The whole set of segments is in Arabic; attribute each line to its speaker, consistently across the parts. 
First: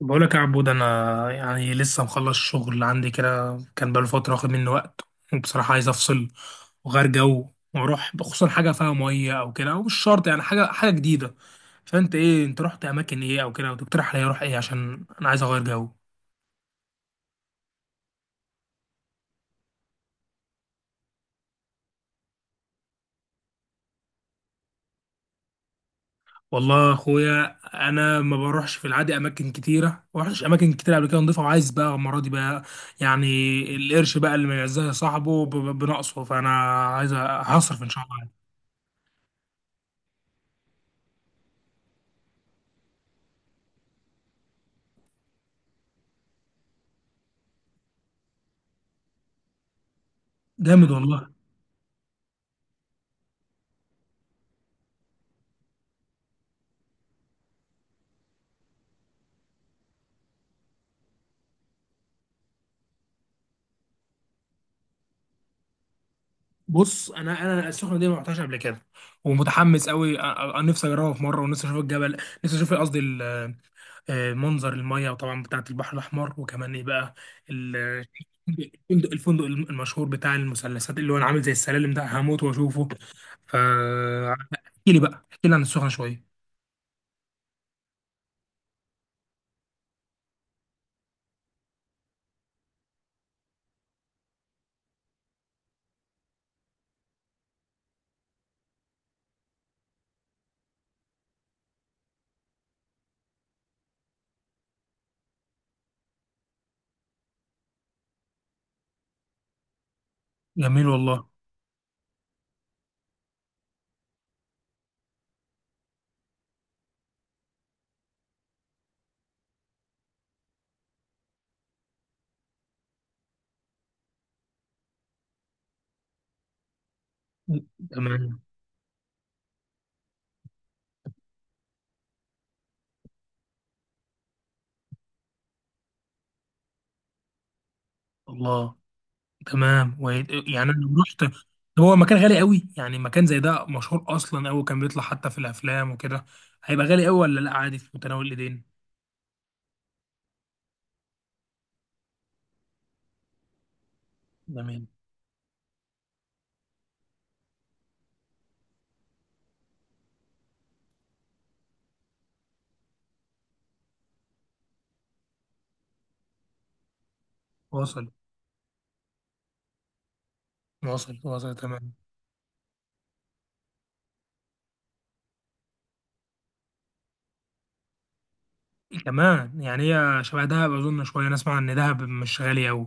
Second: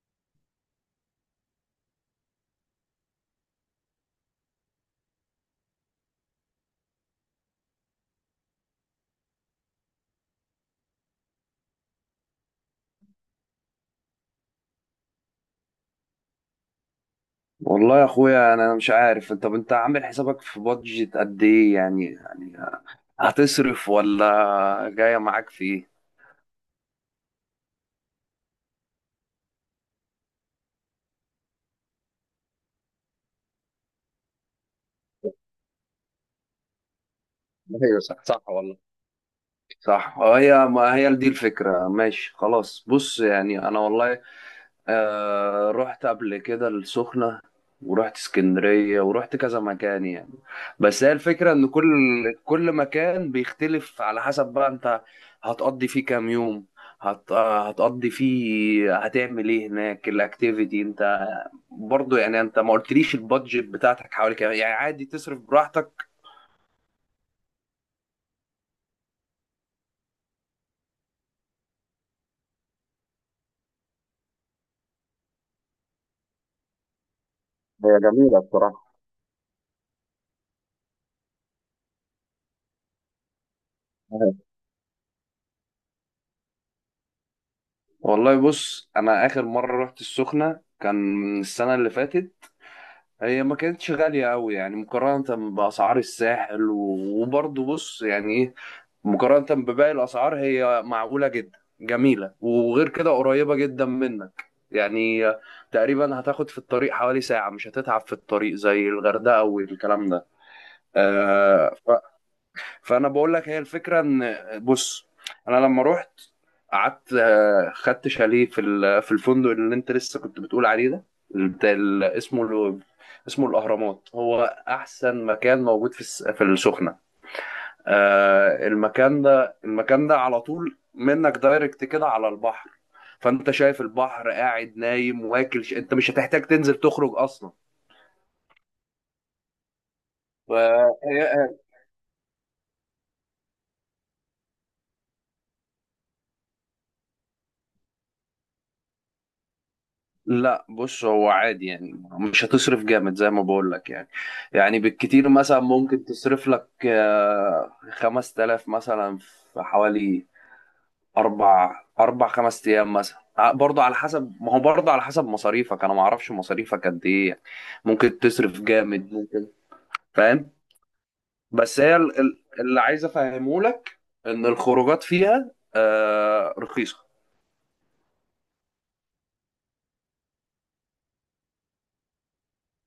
Speaker 1: بقولك يا عبود، انا يعني لسه مخلص شغل عندي كده، كان بقاله فتره واخد مني وقت. وبصراحه عايز افصل وغير جو واروح، خصوصا حاجه فيها ميه او كده، او مش شرط يعني حاجه جديده. فانت ايه، انت رحت اماكن ايه او كده وتقترح عليا اروح ايه؟ عشان انا عايز اغير جو.
Speaker 2: والله يا اخويا انا مش عارف. طب انت عامل حسابك في بادجت قد ايه؟ يعني هتصرف ولا جايه معاك في ايه؟
Speaker 1: والله يا اخويا، انا ما بروحش في العادي اماكن كتيره، ما رحتش اماكن كتيره قبل كده نضيفه، وعايز بقى المره دي بقى يعني القرش بقى اللي ما يعزها صاحبه بنقصه، فانا عايز هصرف ان
Speaker 2: ايوه
Speaker 1: شاء
Speaker 2: صح
Speaker 1: الله.
Speaker 2: صح والله صح. هي ما هي دي الفكره. ماشي خلاص، بص يعني انا والله رحت قبل كده السخنة، ورحت اسكندرية، ورحت كذا مكان يعني.
Speaker 1: جامد
Speaker 2: بس هي
Speaker 1: والله.
Speaker 2: الفكرة ان كل مكان بيختلف على حسب بقى انت هتقضي فيه كام يوم، هتقضي فيه هتعمل ايه هناك، الاكتيفيتي. انت برضو يعني انت ما قلتليش البادجت بتاعتك حوالي كام؟ يعني عادي تصرف براحتك.
Speaker 1: بص انا السخنه دي ما رحتهاش قبل كده، ومتحمس قوي، نفسي اجربها في مره، ونفسي اشوف الجبل، نفسي اشوف قصدي آه، منظر الميه، وطبعا بتاعه البحر الاحمر، وكمان ايه بقى ال-
Speaker 2: هي جميلة بصراحة.
Speaker 1: الفندق، الفندق المشهور بتاع المثلثات اللي هو أنا عامل زي السلالم ده، هموت واشوفه. ف احكي لي بقى، احكي لي عن السخنه شويه.
Speaker 2: والله بص، انا اخر مرة رحت السخنة كان السنة اللي فاتت. هي ما كانتش غالية أوي يعني مقارنة بأسعار الساحل وبرضه بص يعني إيه، مقارنة بباقي الأسعار هي معقولة جدا، جميلة، وغير كده قريبة جدا منك يعني. تقريبا هتاخد في الطريق حوالي ساعة، مش هتتعب في الطريق زي الغردقة والكلام ده.
Speaker 1: جميل والله.
Speaker 2: آه. فانا بقول لك هي الفكره ان بص، انا لما رحت قعدت خدت شاليه في في الفندق اللي انت لسه كنت بتقول عليه ده، بتاع اسمه اسمه الاهرامات. هو احسن مكان موجود في في السخنه.
Speaker 1: تمام.
Speaker 2: المكان ده، المكان ده على طول منك دايركت كده على البحر. فانت شايف البحر، قاعد نايم واكل انت مش هتحتاج تنزل تخرج اصلا.
Speaker 1: الله. تمام، و... يعني انا لو رحت،
Speaker 2: فهي.
Speaker 1: هو مكان غالي قوي يعني؟ مكان زي ده مشهور اصلا قوي، كان بيطلع حتى في الافلام وكده. هيبقى غالي قوي ولا لا، عادي في متناول الايدين؟
Speaker 2: لا بص، هو عادي يعني مش هتصرف جامد زي ما بقول لك يعني. يعني
Speaker 1: تمام،
Speaker 2: بالكتير مثلا ممكن تصرف لك خمس تلاف مثلا في حوالي أربع خمس أيام مثلا، برضه على حسب، ما هو برضه على حسب مصاريفك، أنا ما أعرفش مصاريفك قد إيه يعني.
Speaker 1: واصل.
Speaker 2: ممكن تصرف جامد، ممكن. فاهم.
Speaker 1: واصل واصل،
Speaker 2: بس
Speaker 1: تمام.
Speaker 2: هي اللي عايز أفهمه لك إن الخروجات فيها رخيصة.
Speaker 1: كمان يعني هي شبه دهب اظن شويه، انا اسمع ان دهب مش غالي قوي.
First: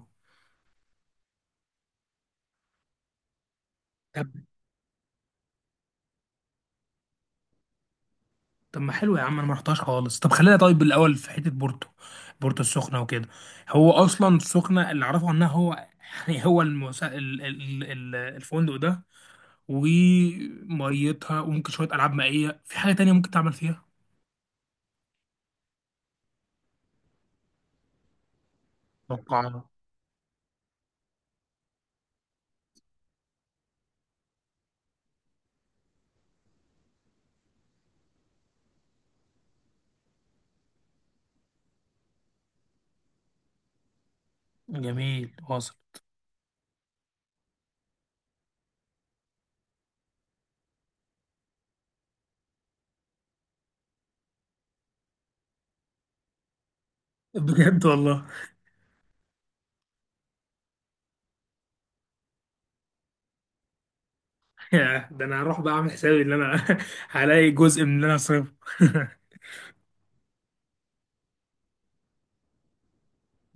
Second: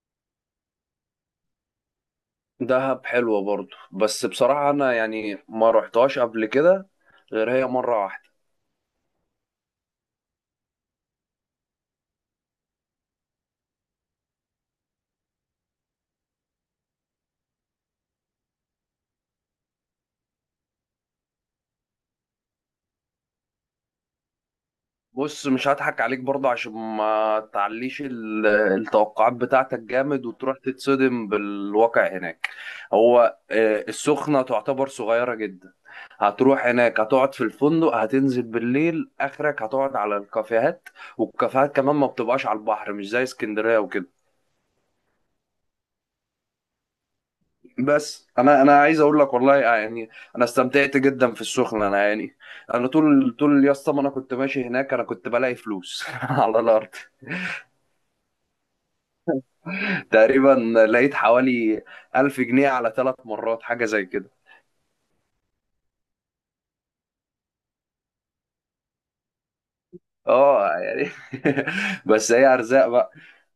Speaker 2: دهب حلوة برضو، بس
Speaker 1: طب.
Speaker 2: بصراحة أنا يعني ما رحتهاش قبل كده غير هي مرة واحدة.
Speaker 1: طب ما حلو يا عم، انا ما رحتهاش خالص. طب خلينا طيب الاول في حته بورتو، بورتو السخنه وكده. هو اصلا السخنه اللي اعرفه عنها هو يعني هو المسا... ال... ال... ال- الفندق ده، وميتها، وممكن شوية ألعاب مائية، في حاجة تانية ممكن تعمل فيها؟
Speaker 2: بص مش هضحك عليك برضو عشان ما تعليش التوقعات
Speaker 1: توقع.
Speaker 2: بتاعتك جامد وتروح تتصدم بالواقع هناك. هو السخنة تعتبر صغيرة جدا. هتروح هناك هتقعد في الفندق، هتنزل بالليل آخرك هتقعد على الكافيهات، والكافيهات كمان ما بتبقاش على البحر، مش زي اسكندرية وكده.
Speaker 1: جميل، واصل.
Speaker 2: بس انا عايز اقول لك والله يعني انا استمتعت جدا في السخنه. انا يعني انا طول يا اسطى ما انا كنت ماشي هناك انا كنت بلاقي فلوس على الارض.
Speaker 1: بجد والله.
Speaker 2: تقريبا لقيت حوالي 1000 جنيه على ثلاث مرات، حاجه زي كده.
Speaker 1: يا ده، انا هروح بقى اعمل حسابي ان انا هلاقي جزء من اللي انا صرفه
Speaker 2: اه يعني بس هي ارزاق بقى.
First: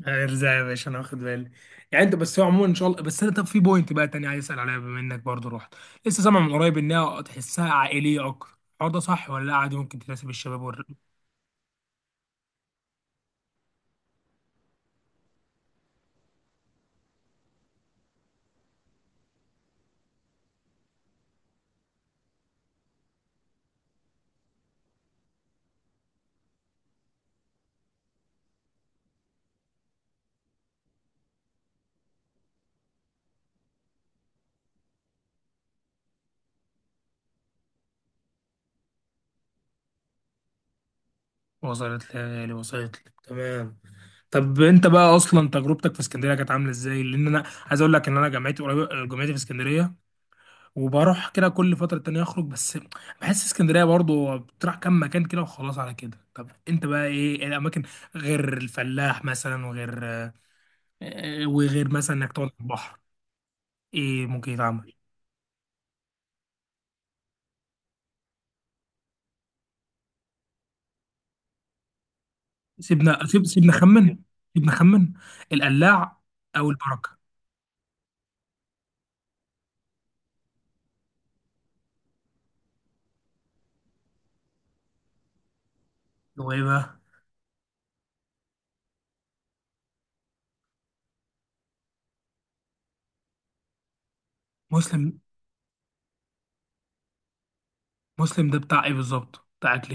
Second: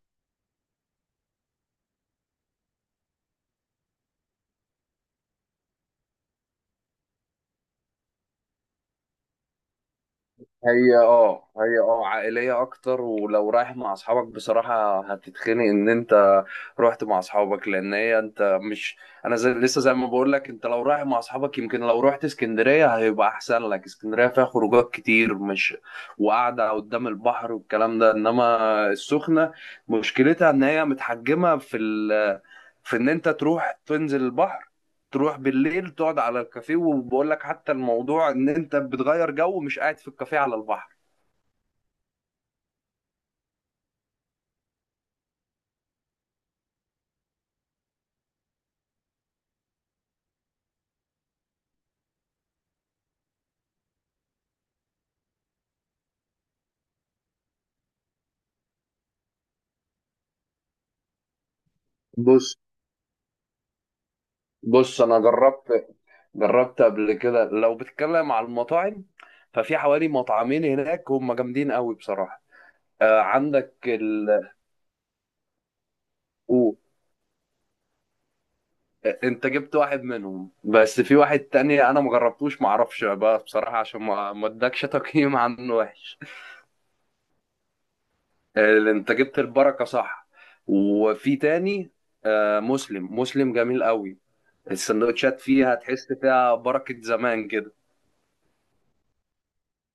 Speaker 1: ارزع يا باشا، انا واخد بالي. يعني انت بس هو عموما ان شاء الله، بس انا طب في بوينت بقى تاني عايز اسال عليها بما انك برضو رحت. لسه سامع من قريب انها تحسها عائليه اكتر، الحوار ده صح ولا لا، عادي ممكن تناسب الشباب
Speaker 2: هي عائلية أكتر، ولو رايح مع أصحابك بصراحة هتتخنق. إن أنت رحت مع أصحابك لأن هي أنت مش، أنا زي لسه زي ما بقول لك، أنت لو رايح مع أصحابك يمكن لو رحت اسكندرية هيبقى أحسن لك. اسكندرية فيها خروجات كتير، مش وقعدة قدام البحر والكلام ده. إنما السخنة مشكلتها إن هي متحجمة في في إن أنت تروح تنزل البحر، تروح بالليل تقعد على الكافيه، وبقول لك حتى الموضوع ان انت بتغير جو، مش قاعد في الكافيه على البحر.
Speaker 1: وصلت لي، وصلت لي تمام. طب انت بقى اصلا تجربتك في اسكندريه كانت عامله ازاي؟ لان انا عايز اقول لك ان انا جامعتي قريبه، جامعتي في اسكندريه وبروح كده كل فتره تانية اخرج، بس بحس اسكندريه برضو بتروح كام مكان كده وخلاص على كده. طب انت بقى ايه، ايه الاماكن غير الفلاح مثلا، وغير وغير مثلا انك تقعد
Speaker 2: بص.
Speaker 1: على البحر، ايه ممكن يتعمل؟
Speaker 2: بص انا جربت قبل كده، لو بتتكلم على المطاعم، ففي حوالي مطعمين هناك هم جامدين قوي بصراحة. آه
Speaker 1: سيبنا
Speaker 2: عندك
Speaker 1: خمن.
Speaker 2: ال.
Speaker 1: سيبنا خمن. القلاع او
Speaker 2: أوه.
Speaker 1: البركه.
Speaker 2: آه، انت جبت واحد منهم، بس في واحد تاني انا مجربتوش، معرفش بقى بصراحة عشان ما ادكش تقييم عنه وحش.
Speaker 1: هو ايه بقى؟
Speaker 2: آه، انت جبت البركة صح، وفي تاني، آه، مسلم جميل قوي.
Speaker 1: مسلم.
Speaker 2: السندوتشات فيها تحس فيها بركة زمان كده.
Speaker 1: مسلم ده بتاع ايه بالظبط، بتاع اكل؟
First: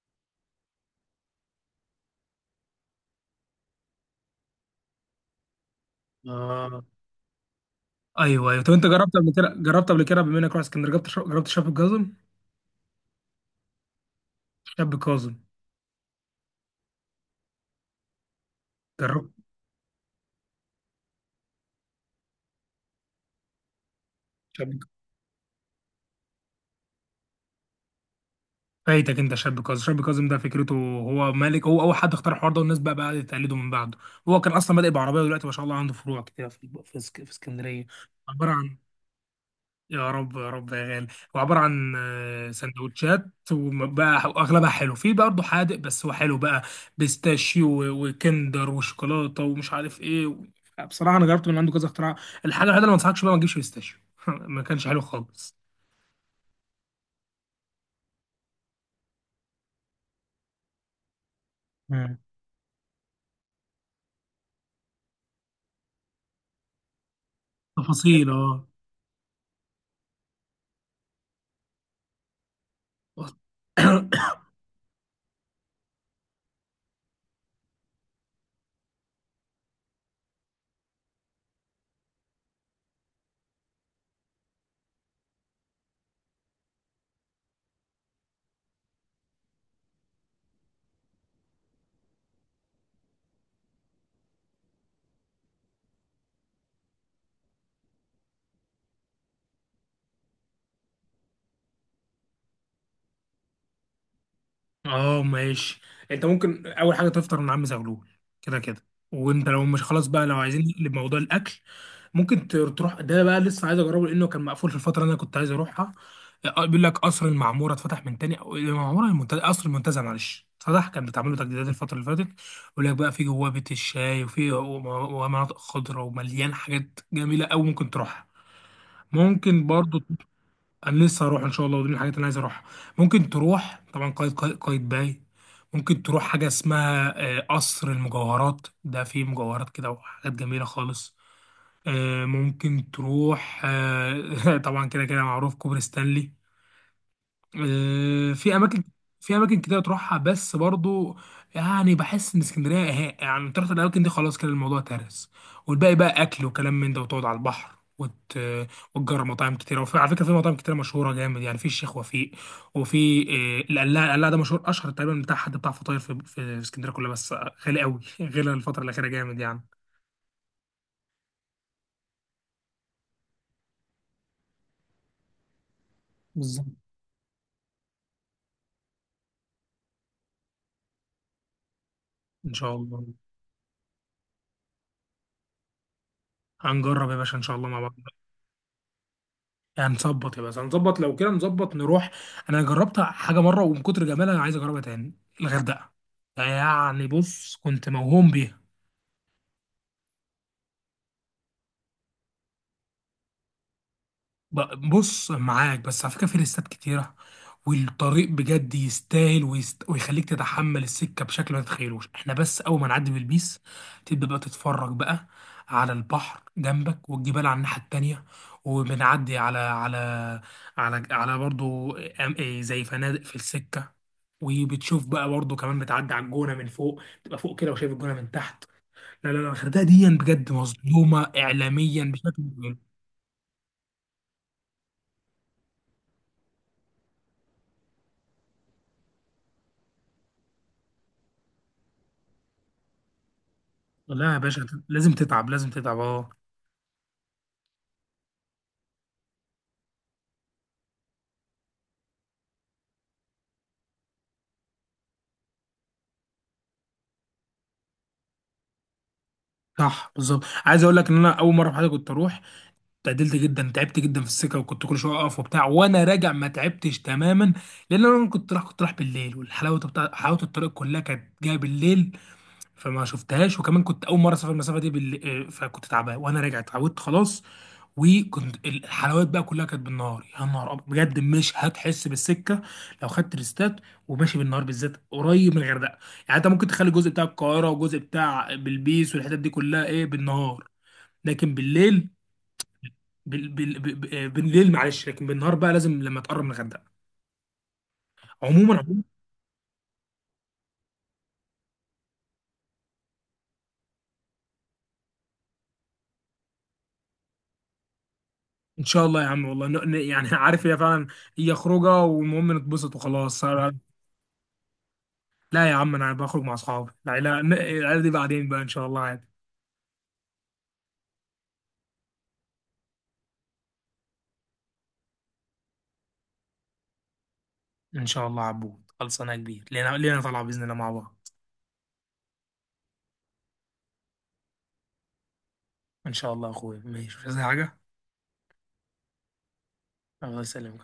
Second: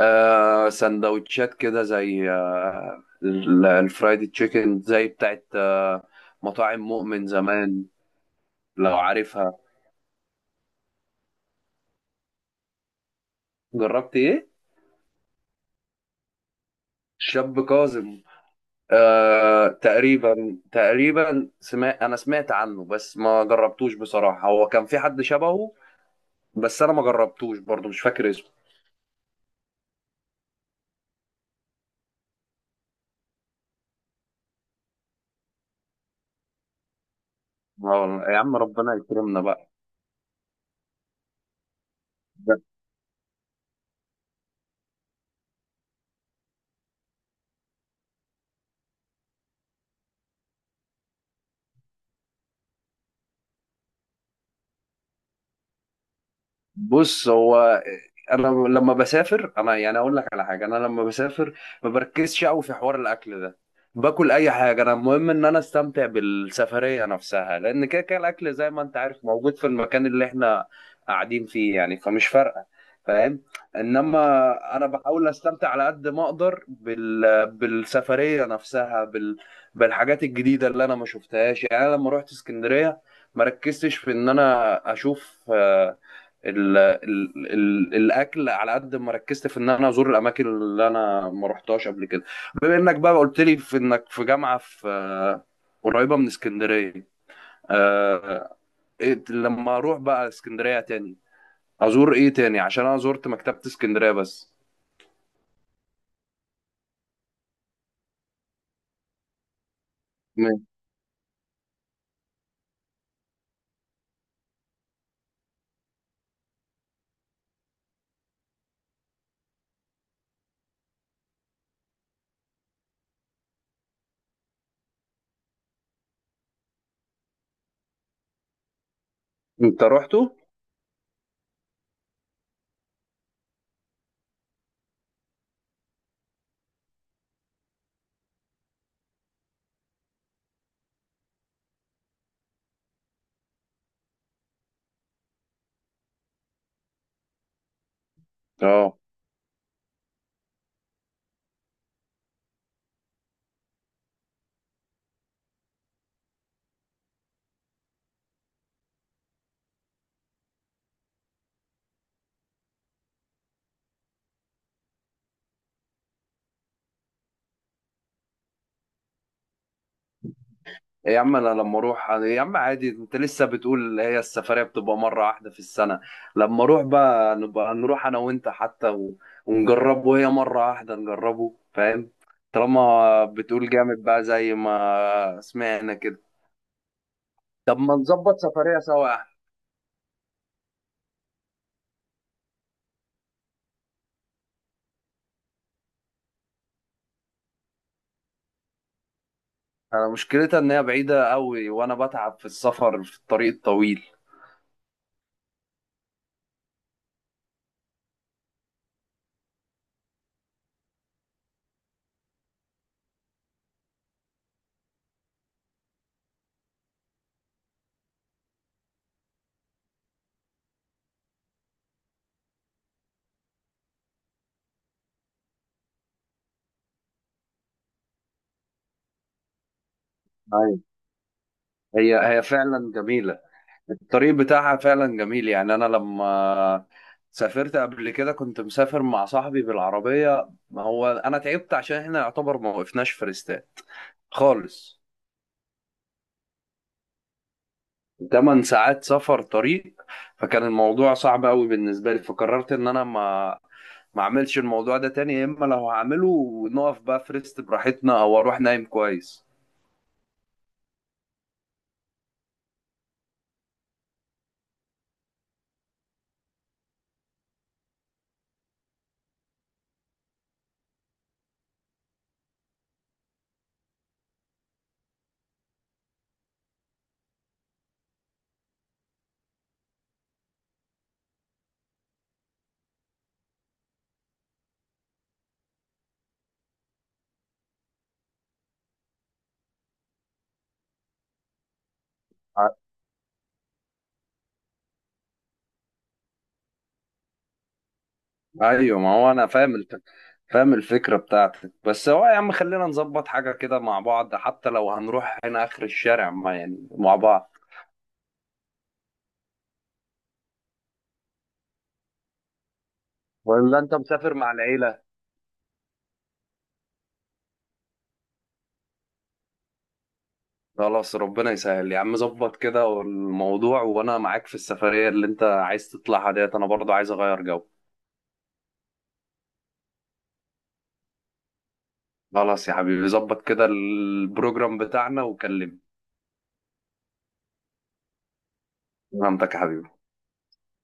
Speaker 2: آه سندوتشات كده زي آه الفرايدي تشيكن زي بتاعت آه مطاعم
Speaker 1: ايه.
Speaker 2: مؤمن زمان
Speaker 1: ايوه ايوه. طب انت
Speaker 2: لو
Speaker 1: جربت قبل كده،
Speaker 2: عارفها.
Speaker 1: جربت قبل كده بما انك رحت اسكندريه، جربت جربت شاب كاظم؟
Speaker 2: جربت ايه؟
Speaker 1: شاب كاظم.
Speaker 2: شاب كاظم.
Speaker 1: جربت
Speaker 2: آه تقريبا سمعت، انا سمعت عنه بس ما جربتوش بصراحة. هو
Speaker 1: شاب.
Speaker 2: كان في حد شبهه، بس انا ما جربتوش برضه، مش فاكر اسمه.
Speaker 1: فايتك انت، شاب كاظم، شاب كاظم ده فكرته هو مالك، هو اول حد اختار الحوار ده، والناس بقى تقلده من بعده. هو كان اصلا بادئ بعربيه، ودلوقتي ما شاء الله عنده فروع كتير في اسكندريه.
Speaker 2: آه، يا
Speaker 1: عباره
Speaker 2: عم
Speaker 1: عن،
Speaker 2: ربنا يكرمنا بقى.
Speaker 1: يا رب يا رب يا غالي. هو عبارة عن آه، سندوتشات، وبقى واغلبها حلو، في برضه حادق، بس هو حلو بقى، بيستاشيو وكندر وشوكولاتة ومش عارف ايه و... بصراحة انا جربت من عنده كذا اختراع. الحاجة الوحيدة اللي ما انصحكش بقى ما تجيبش بيستاشيو، ما كانش حلو خالص.
Speaker 2: بص هو، انا لما بسافر انا يعني اقول لك على حاجه، انا لما بسافر ما
Speaker 1: مم.
Speaker 2: بركزش قوي في حوار الاكل ده. باكل اي حاجه، انا المهم ان انا استمتع بالسفريه نفسها، لان كده كده
Speaker 1: تفاصيل
Speaker 2: الاكل
Speaker 1: اه.
Speaker 2: زي ما انت عارف موجود في المكان اللي احنا قاعدين فيه يعني، فمش فارقه. فاهم. انما انا بحاول استمتع على قد ما اقدر بالسفريه نفسها، بالحاجات الجديده اللي انا ما شفتهاش. يعني انا لما رحت اسكندريه ما ركزتش في ان انا اشوف ال ال ال الاكل على قد ما ركزت في ان انا ازور الاماكن اللي انا ما رحتهاش قبل كده. بما انك بقى قلت لي في انك في جامعه في قريبه من اسكندريه، آه، لما اروح بقى اسكندريه تاني ازور ايه تاني؟ عشان انا زرت مكتبه اسكندريه بس.
Speaker 1: اه ماشي. انت ممكن اول حاجة تفطر من عم زغلول، كده كده. وانت لو مش خلاص بقى، لو
Speaker 2: م-
Speaker 1: عايزين نقلب موضوع الاكل، ممكن تروح ده بقى، لسه عايز اجربه لانه كان مقفول في الفتره اللي انا كنت عايز اروحها. آه، آه، بيقول لك قصر المعموره اتفتح من تاني، او المعموره المنتزه، قصر المنتزه معلش، اتفتح، كان بتعمل له تجديدات الفتره اللي فاتت. بيقول لك بقى في جواه بيت الشاي، وفي ومناطق خضراء، ومليان حاجات جميله قوي ممكن تروحها. ممكن
Speaker 2: انت
Speaker 1: برضو،
Speaker 2: رحته؟
Speaker 1: انا لسه هروح ان شاء الله، ودي من الحاجات اللي انا عايز اروحها. ممكن تروح طبعا قايد باي. ممكن تروح حاجه اسمها آه، قصر المجوهرات، ده فيه مجوهرات كده وحاجات جميله خالص. آه، ممكن تروح آه، طبعا كده كده معروف كوبري ستانلي. آه، في اماكن،
Speaker 2: اه.
Speaker 1: في اماكن كتير تروحها، بس برضو يعني بحس ان اسكندريه إيه، يعني تروح الاماكن دي خلاص كده الموضوع ترس. والباقي بقى اكل وكلام من ده، وتقعد على البحر وت... وتجرب مطاعم كتيره. وفي على فكره في مطاعم كتيره مشهوره جامد يعني، في الشيخ وفيق، وفي آه، القلاع، القلاع ده مشهور، اشهر تقريبا بتاع حد بتاع فطاير في اسكندريه كلها، بس غالي قوي غير الفتره الاخيره جامد يعني.
Speaker 2: إيه يا عم انا لما اروح يا عم عادي، انت لسه بتقول هي السفريه بتبقى مره واحده في السنه. لما
Speaker 1: بالظبط.
Speaker 2: اروح بقى نبقى نروح انا وانت حتى و... ونجربه. هي مره واحده نجربه، فاهم.
Speaker 1: ان شاء الله.
Speaker 2: طالما بتقول جامد بقى زي ما سمعنا كده.
Speaker 1: هنجرب يا باشا ان شاء الله
Speaker 2: طب
Speaker 1: مع بعض.
Speaker 2: ما نظبط سفريه سوا يا احمد.
Speaker 1: يعني هنظبط يا باشا، هنظبط لو كده، نظبط نروح. انا جربت حاجه مره ومن كتر جمالها انا عايز اجربها تاني، الغردقه. يعني بص كنت موهوم بيها.
Speaker 2: انا مشكلتها ان هي بعيده قوي، وانا بتعب في السفر في الطريق الطويل.
Speaker 1: بص معاك، بس على فكره في ليستات كتيره، والطريق بجد يستاهل، ويست... ويخليك تتحمل السكه بشكل ما تتخيلوش. احنا بس اول ما نعدي بالبيس تبدا بقى تتفرج بقى على البحر جنبك، والجبال على الناحيه التانيه، وبنعدي على برضو إيه زي فنادق في السكه، وبتشوف بقى برضو كمان بتعدي على الجونه من فوق، تبقى فوق كده وشايف الجونه من تحت. لا، الغردقه دي بجد
Speaker 2: أيوة.
Speaker 1: مظلومه اعلاميا
Speaker 2: هي
Speaker 1: بشكل.
Speaker 2: فعلا جميله، الطريق بتاعها فعلا جميل. يعني انا لما سافرت قبل كده كنت مسافر مع صاحبي بالعربية، ما هو انا تعبت عشان احنا يعتبر ما وقفناش في ريستات
Speaker 1: لا يا باشا
Speaker 2: خالص.
Speaker 1: لازم تتعب، لازم تتعب اه.
Speaker 2: 8 ساعات سفر طريق. فكان الموضوع صعب قوي بالنسبة لي، فقررت ان انا ما اعملش الموضوع ده تاني، يا اما لو هعمله نقف بقى في ريست براحتنا، او اروح نايم كويس.
Speaker 1: صح، بالظبط. عايز اقول لك ان انا اول مره في حياتي كنت اروح اتعدلت جدا، تعبت جدا في السكه وكنت كل شويه اقف وبتاع، وانا راجع ما تعبتش تماما، لان انا كنت رايح بالليل، والحلاوه حلاوه الطريق كلها كانت جايه بالليل فما شفتهاش، وكمان كنت اول مره اسافر المسافه دي بالليل، فكنت تعبان، وانا راجع اتعودت خلاص، وكنت الحلويات بقى كلها كانت بالنهار، يا نهار أبيض. بجد مش هتحس بالسكه لو خدت ريستات وماشي بالنهار، بالذات قريب من الغردقه. يعني انت ممكن تخلي الجزء بتاع القاهره، وجزء بتاع بلبيس، والحتت دي كلها ايه بالنهار، لكن بالليل بالليل معلش، لكن بالنهار بقى لازم لما تقرب من الغردقه. عموما،
Speaker 2: ايوه
Speaker 1: عموما
Speaker 2: ما هو انا فاهم الفكره بتاعتك. بس هو يا عم خلينا نظبط حاجه كده مع بعض، حتى لو هنروح هنا اخر الشارع، ما يعني مع بعض.
Speaker 1: ان شاء الله يا عم والله، يعني عارف هي فعلا، هي خروجه والمهم نتبسط وخلاص.
Speaker 2: ولا انت مسافر مع العيله؟
Speaker 1: لا يا عم، انا بخرج مع اصحابي، لا لا العيله دي بعدين بقى ان شاء الله عادي.
Speaker 2: خلاص ربنا يسهل يا عم، ظبط كده الموضوع وانا معاك في السفريه اللي انت عايز تطلعها ديت انا برضو عايز اغير جو.
Speaker 1: ان شاء الله عبود، خلصانه يا كبير، لينا، لينا طالعه باذن الله مع بعض.
Speaker 2: خلاص يا حبيبي ظبط كده البروجرام بتاعنا وكلمني.
Speaker 1: ان شاء الله يا اخويا، ماشي، مش عايز حاجه.
Speaker 2: فهمتك يا حبيبي.
Speaker 1: الله يسلمك.